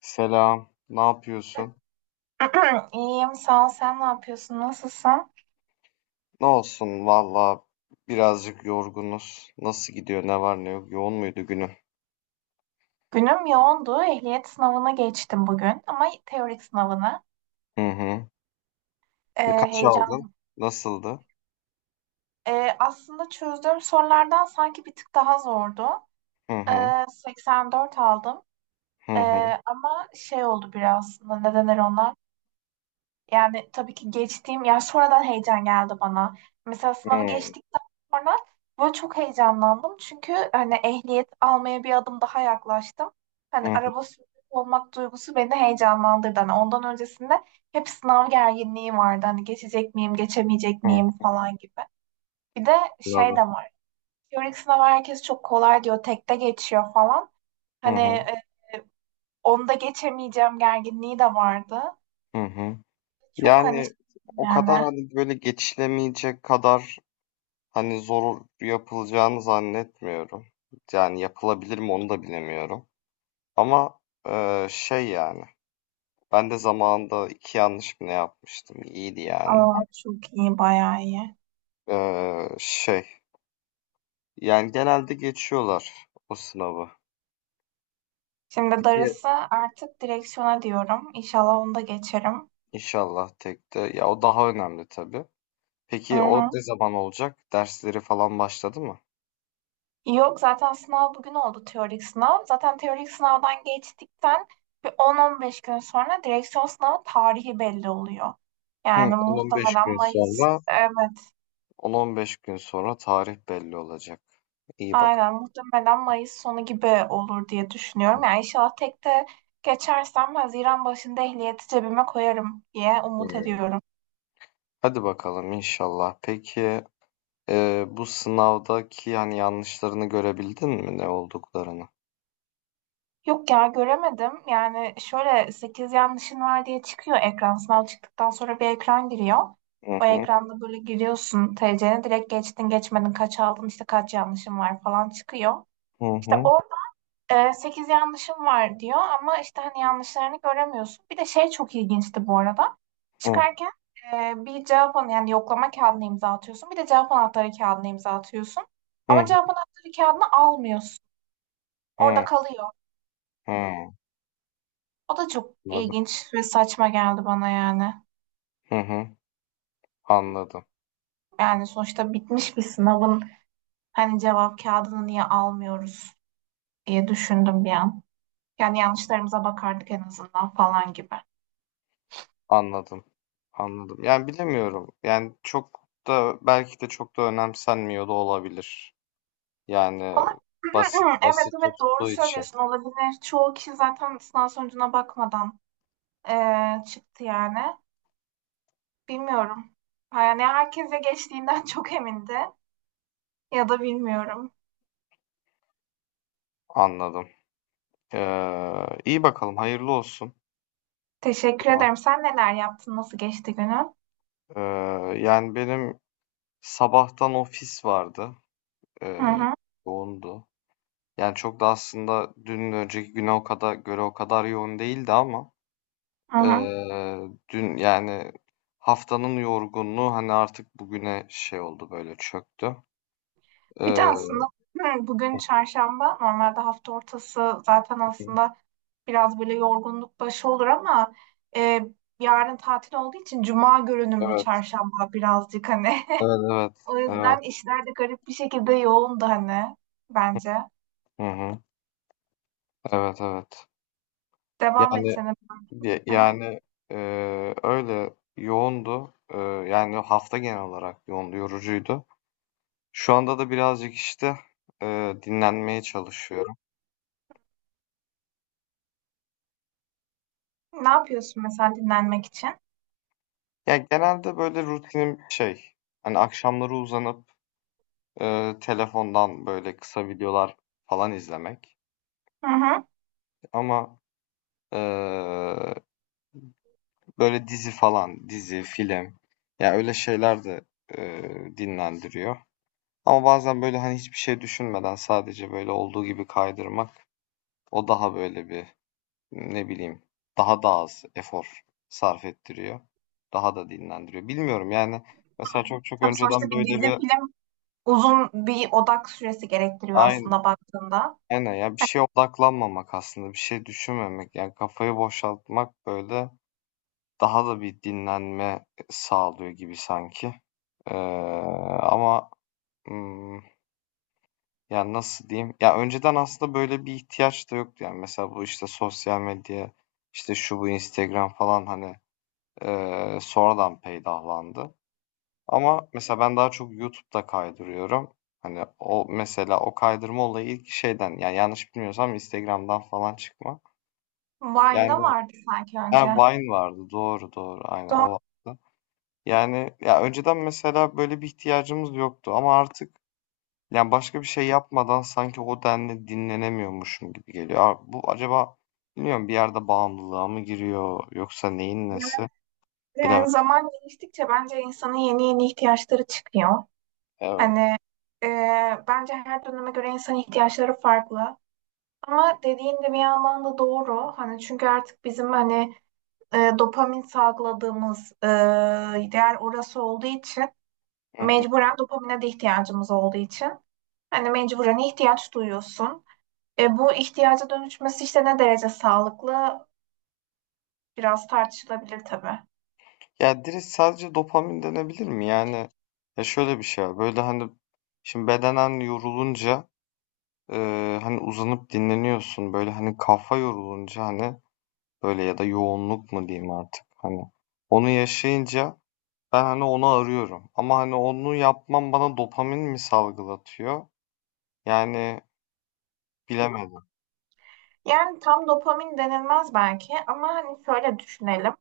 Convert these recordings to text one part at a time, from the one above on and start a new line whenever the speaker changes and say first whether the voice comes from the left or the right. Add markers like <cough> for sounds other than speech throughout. left: Selam, ne yapıyorsun?
right: <clears throat> İyiyim, sağ ol. Sen ne yapıyorsun? Nasılsın?
left: Ne olsun valla, birazcık yorgunuz. Nasıl gidiyor, ne var ne yok? Yoğun muydu günün?
right: Günüm yoğundu. Ehliyet sınavına geçtim bugün ama teorik sınavını.
left: Hı hı.
right: Ee,
left: Kaç aldın?
right: heyecan.
left: Nasıldı?
right: Aslında çözdüğüm sorulardan sanki bir tık daha zordu.
left: Hı hı.
right: 84 aldım.
left: Hı
right: Ee,
left: hı.
right: ama şey oldu biraz aslında. Ne denir ona? Yani tabii ki geçtiğim, ya sonradan heyecan geldi bana. Mesela
left: Hı
right: sınavı
left: hı.
right: geçtikten sonra böyle çok heyecanlandım. Çünkü hani ehliyet almaya bir adım daha yaklaştım. Hani
left: Hı
right: araba sürücüsü olmak duygusu beni heyecanlandırdı. Hani ondan öncesinde hep sınav gerginliği vardı. Hani geçecek miyim, geçemeyecek
left: hı.
right: miyim falan gibi. Bir de şey de
left: Anladım.
right: var. Teorik sınav herkes çok kolay diyor, tekte geçiyor falan.
left: Hı
right: Hani
left: hı.
right: onu da geçemeyeceğim gerginliği de vardı.
left: Hı hı.
right: Çok hani
left: Yani
right: şey
left: o
right: yani.
left: kadar hani böyle geçilemeyecek kadar hani zor yapılacağını zannetmiyorum. Yani yapılabilir mi onu da bilemiyorum. Ama şey yani. Ben de zamanında iki yanlış mı ne yapmıştım? İyiydi yani.
right: Aa, çok iyi, bayağı iyi.
left: Şey yani genelde geçiyorlar o sınavı.
right: Şimdi
left: Peki
right: darısı artık direksiyona diyorum. İnşallah onu da geçerim.
left: inşallah tek de ya o daha önemli tabii.
right: Hı
left: Peki o
right: hı.
left: ne zaman olacak? Dersleri falan başladı mı?
right: Yok, zaten sınav bugün oldu, teorik sınav. Zaten teorik sınavdan geçtikten bir 10-15 gün sonra direksiyon sınavı tarihi belli oluyor.
left: Hı,
right: Yani
left: 10-15 gün
right: muhtemelen Mayıs,
left: sonra,
right: evet,
left: 10-15 gün sonra tarih belli olacak. İyi bak.
right: aynen, muhtemelen Mayıs sonu gibi olur diye düşünüyorum. Yani inşallah tek de geçersem Haziran başında ehliyeti cebime koyarım diye umut
left: Hı.
right: ediyorum.
left: Hadi bakalım inşallah. Peki e, bu sınavdaki yani yanlışlarını görebildin mi ne olduklarını?
right: Yok ya, göremedim. Yani şöyle, 8 yanlışın var diye çıkıyor ekran. Sınav çıktıktan sonra bir ekran giriyor.
left: Hı
right: O
left: hı,
right: ekranda böyle giriyorsun, T.C.'ne direkt, geçtin geçmedin, kaç aldın, işte kaç yanlışın var falan çıkıyor.
left: hı
right: İşte
left: hı,
right: orada 8 yanlışım var diyor ama işte hani yanlışlarını göremiyorsun. Bir de şey çok ilginçti bu arada.
left: hı
right: Çıkarken bir cevap anı, yani yoklama kağıdına imza atıyorsun. Bir de cevap anahtarı kağıdına imza atıyorsun. Ama cevap anahtarı kağıdını almıyorsun. Orada
left: hı,
right: kalıyor.
left: hı hı.
right: O da çok
left: Anladım.
right: ilginç ve saçma geldi bana yani.
left: Hı hı, anladım.
right: Yani sonuçta bitmiş bir sınavın hani cevap kağıdını niye almıyoruz diye düşündüm bir an. Yani yanlışlarımıza bakardık en azından falan gibi.
left: Anladım. Anladım. Yani bilemiyorum. Yani çok da belki de çok da önemsenmiyor da olabilir. Yani
right: Ona-
left: basit
right: <clears throat> Evet
left: basit
right: evet, doğru
left: tuttuğu için
right: söylüyorsun, olabilir. Çoğu kişi zaten sınav sonucuna bakmadan çıktı yani. Bilmiyorum. Yani herkese geçtiğinden <laughs> çok emindi ya da bilmiyorum.
left: anladım. İyi bakalım. Hayırlı olsun o
right: Teşekkür
left: zaman.
right: ederim. Sen neler yaptın? Nasıl geçti günün?
left: Ee, yani benim sabahtan ofis vardı.
right: Hı
left: Ee,
right: hı.
left: yoğundu. Yani çok da aslında dün önceki güne o kadar göre o kadar yoğun değildi ama
right: Hı hı.
left: ee, dün yani haftanın yorgunluğu hani artık bugüne şey oldu böyle çöktü.
right: Bir de
left: Eee,
right: aslında hı, bugün çarşamba. Normalde hafta ortası zaten
left: evet,
right: aslında biraz böyle yorgunluk başı olur ama e, yarın tatil olduğu için cuma görünümlü
left: evet,
right: çarşamba birazcık hani. <laughs>
left: evet, evet.
right: O yüzden işler de garip bir şekilde yoğundu hani bence.
left: Hı hı. Evet, evet.
right: Devam et
left: Yani
right: canım. Hı hı.
left: yani öyle yoğundu. Yani hafta genel olarak yoğundu, yorucuydu. Şu anda da birazcık işte dinlenmeye çalışıyorum.
right: Ne yapıyorsun mesela dinlenmek için?
left: Ya genelde böyle rutinim şey, hani akşamları uzanıp telefondan böyle kısa videolar falan izlemek.
right: Hı hı.
left: Ama eee böyle dizi falan, dizi, film. Ya öyle şeyler de dinlendiriyor. Ama bazen böyle hani hiçbir şey düşünmeden sadece böyle olduğu gibi kaydırmak o daha böyle bir ne bileyim daha da az efor sarf ettiriyor. Daha da dinlendiriyor. Bilmiyorum yani, mesela çok çok
right: Tabii
left: önceden
right: sonuçta bir
left: böyle
right: dizi
left: bir
right: film uzun bir odak süresi gerektiriyor
left: aynı
right: aslında baktığında.
left: aynen ya, bir şeye odaklanmamak aslında bir şey düşünmemek yani kafayı boşaltmak böyle daha da bir dinlenme sağlıyor gibi sanki. Eee, ama, ımm, yani, nasıl diyeyim? Ya, önceden aslında böyle bir ihtiyaç da yoktu. Yani, mesela bu, işte, sosyal medya, işte, şu bu Instagram falan, hani, sonradan peydahlandı. Ama mesela ben daha çok YouTube'da kaydırıyorum. Hani, o mesela o kaydırma olayı ilk şeyden, yani, yanlış bilmiyorsam Instagram'dan falan çıkma.
right: Vine'da
left: Yani
right: vardı sanki
left: ha,
right: önce.
left: Vine vardı. Doğru, doğru. Aynen o
right: Doğru.
left: vardı. Yani ya önceden mesela böyle bir ihtiyacımız yoktu ama artık yani başka bir şey yapmadan sanki o denli dinlenemiyormuşum gibi geliyor. Abi bu acaba bilmiyorum bir yerde bağımlılığa mı giriyor yoksa neyin nesi bilemem.
right: Yani zaman geçtikçe bence insanın yeni yeni ihtiyaçları çıkıyor. Hani
left: Evet.
right: e, bence her döneme göre insan ihtiyaçları farklı. Ama dediğin de bir yandan da doğru. Hani çünkü artık bizim hani dopamin salgıladığımız değer orası olduğu için,
left: Hı hı.
right: mecburen dopamine de ihtiyacımız olduğu için hani mecburen ihtiyaç duyuyorsun. Bu ihtiyaca dönüşmesi işte ne derece sağlıklı, biraz tartışılabilir tabii.
left: Ya direkt sadece dopamin denebilir mi? Yani ya şöyle bir şey var. Böyle hani şimdi bedenen yorulunca e, hani uzanıp dinleniyorsun. Böyle hani kafa yorulunca hani böyle ya da yoğunluk mu diyeyim artık hani onu yaşayınca ben hani onu arıyorum. Ama hani onu yapmam bana dopamin mi salgılatıyor? Yani bilemedim.
right: Yani tam dopamin denilmez belki ama hani şöyle düşünelim.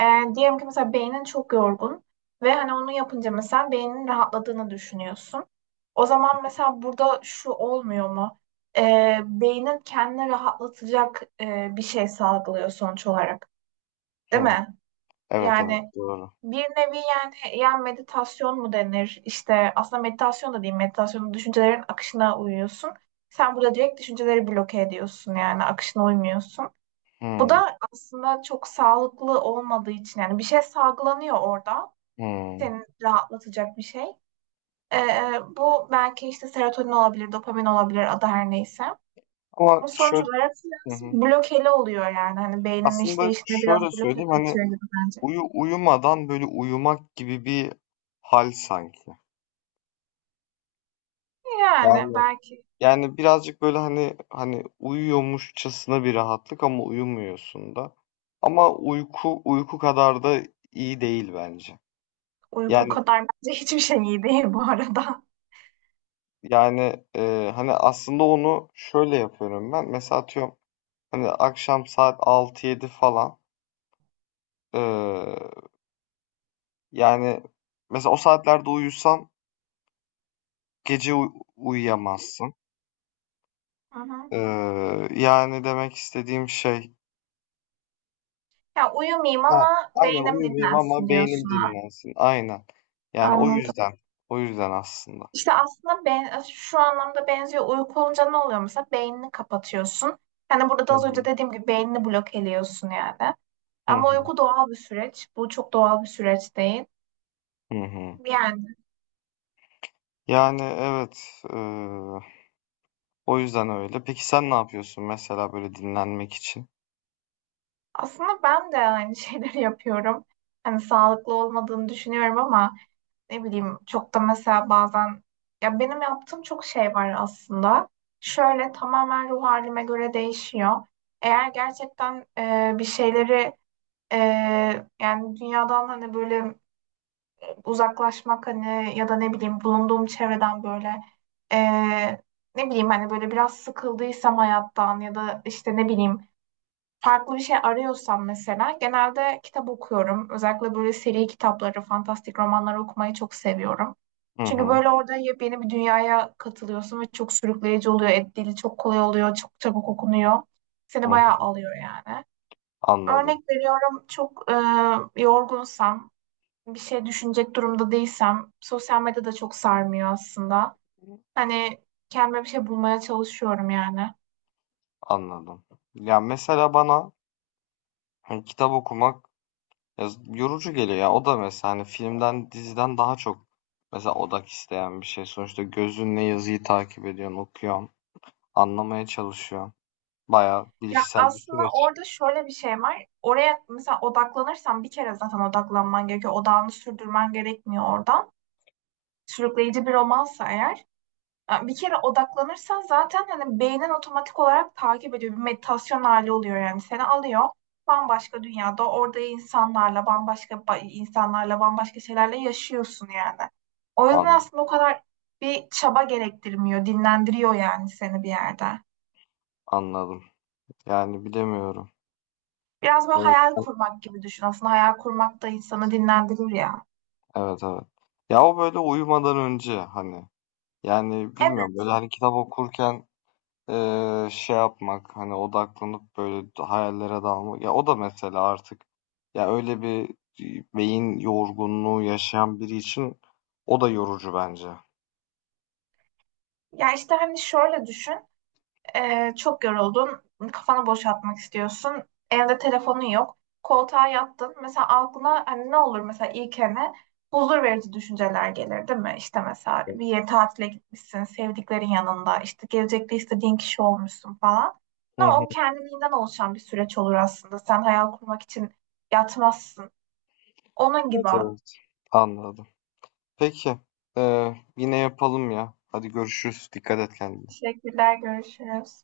right: Diyelim ki mesela beynin çok yorgun ve hani onu yapınca mesela beynin rahatladığını düşünüyorsun. O zaman mesela burada şu olmuyor mu? Beynin kendini rahatlatacak bir şey salgılıyor sonuç olarak, değil
left: Hı.
right: mi?
left: Evet evet
right: Yani
left: doğru.
right: bir nevi, yani meditasyon mu denir? İşte aslında meditasyon da değil, meditasyon düşüncelerin akışına uyuyorsun. Sen burada direkt düşünceleri bloke ediyorsun, yani akışına uymuyorsun. Bu
left: Hı.
right: da aslında çok sağlıklı olmadığı için yani bir şey salgılanıyor orada.
left: Hı.
right: Seni rahatlatacak bir şey. Ee, bu belki işte serotonin olabilir, dopamin olabilir, adı her neyse.
left: Ama
right: Ama sonuç
left: şöyle
right: olarak
left: hı
right: biraz
left: hı.
right: blokeli oluyor yani. Hani beynin
left: Aslında
right: işleyişine biraz
left: şöyle
right: bloke
left: söyleyeyim hani
right: katıyor gibi bence.
left: uyumadan böyle uyumak gibi bir hal sanki.
right: Yani
left: Yani
right: belki
left: yani birazcık böyle hani uyuyormuşçasına bir rahatlık ama uyumuyorsun da. Ama uyku kadar da iyi değil bence.
right: uyku
left: Yani
right: kadar bence <laughs> hiçbir şey iyi değil bu arada.
left: yani e, hani aslında onu şöyle yapıyorum ben. Mesela atıyorum hani akşam saat altı yedi falan. E, yani mesela o saatlerde uyusan gece uyuyamazsın.
right: Hı hı.
left: E, yani demek istediğim şey.
right: Ya uyumayayım
left: Ha,
right: ama
left: aynen
right: beynim
left: uyumayayım ama
right: dinlensin
left: beynim
right: diyorsun ha.
left: dinlensin. Aynen. Yani o
right: Anladım.
left: yüzden. O yüzden aslında.
right: İşte aslında ben, şu anlamda benziyor. Uyku olunca ne oluyor mesela? Beynini kapatıyorsun. Hani burada
left: Hı
right: da az önce
left: hı.
right: dediğim gibi beynini blok ediyorsun yani.
left: Hı
right: Ama
left: hı.
right: uyku doğal bir süreç. Bu çok doğal bir süreç değil.
left: Hı hı.
right: Yani
left: Yani evet. E, o yüzden öyle. Peki sen ne yapıyorsun mesela böyle dinlenmek için?
right: aslında ben de aynı şeyleri <laughs> yapıyorum. Hani sağlıklı olmadığını düşünüyorum ama ne bileyim, çok da mesela bazen, ya benim yaptığım çok şey var aslında. Şöyle tamamen ruh halime göre değişiyor. Eğer gerçekten bir şeyleri, yani dünyadan hani böyle uzaklaşmak, hani ya da ne bileyim bulunduğum çevreden böyle eee, ne bileyim hani, böyle biraz sıkıldıysam hayattan ya da işte ne bileyim farklı bir şey arıyorsam, mesela genelde kitap okuyorum. Özellikle böyle seri kitapları, fantastik romanları okumayı çok seviyorum.
left: Hı
right: Çünkü
left: hı.
right: böyle orada yepyeni bir dünyaya katılıyorsun ve çok sürükleyici oluyor. Et dili çok kolay oluyor, çok çabuk okunuyor.
left: Hı
right: Seni bayağı
left: hı.
right: alıyor yani. Örnek
left: Anladım.
right: veriyorum, çok yorgunsam, bir şey düşünecek durumda değilsem sosyal medya da çok sarmıyor aslında. Hani kendime bir şey bulmaya çalışıyorum yani.
left: Anladım. Ya mesela bana hani kitap okumak ya yorucu geliyor ya. O da mesela hani filmden, diziden daha çok mesela odak isteyen bir şey. Sonuçta gözünle yazıyı takip ediyorsun, okuyorsun, anlamaya çalışıyorsun. Bayağı
right: Ya
left: bilişsel bir
right: aslında
left: süreç.
right: orada şöyle bir şey var. Oraya mesela odaklanırsan, bir kere zaten odaklanman gerekiyor. Odağını sürdürmen gerekmiyor oradan. Sürükleyici bir romansa eğer. Yani bir kere odaklanırsan zaten hani beynin otomatik olarak takip ediyor. Bir meditasyon hali oluyor yani, seni alıyor. Bambaşka dünyada orada insanlarla bambaşka şeylerle yaşıyorsun yani. O yüzden
left: An-
right: aslında o kadar bir çaba gerektirmiyor. Dinlendiriyor yani seni bir yerde.
left: Anladım. Yani bilemiyorum.
right: Biraz böyle
left: Evet,
right: hayal kurmak gibi düşün. Aslında hayal kurmak da insanı dinlendirir ya.
left: evet, evet. Ya o böyle uyumadan önce hani yani bilmiyorum
right: Evet.
left: böyle hani kitap okurken şey yapmak hani odaklanıp böyle hayallere dalmak ya o da mesela artık ya öyle bir beyin yorgunluğu yaşayan biri için o da yorucu bence.
right: Ya işte hani şöyle düşün. Çok yoruldun, kafanı boşaltmak istiyorsun, evde telefonun yok, koltuğa yattın. Mesela aklına hani ne olur, mesela ilkene hani huzur verici düşünceler gelir değil mi? İşte mesela bir yere tatile gitmişsin, sevdiklerin yanında, işte gelecekte istediğin kişi olmuşsun falan.
left: Hı
right: Ama
left: hı.
right: o kendiliğinden oluşan bir süreç olur aslında. Sen hayal kurmak için yatmazsın. Onun
left: Evet,
right: gibi.
left: evet. Anladım. Peki. Yine yapalım ya. Hadi görüşürüz. Dikkat et kendine.
right: Teşekkürler, görüşürüz.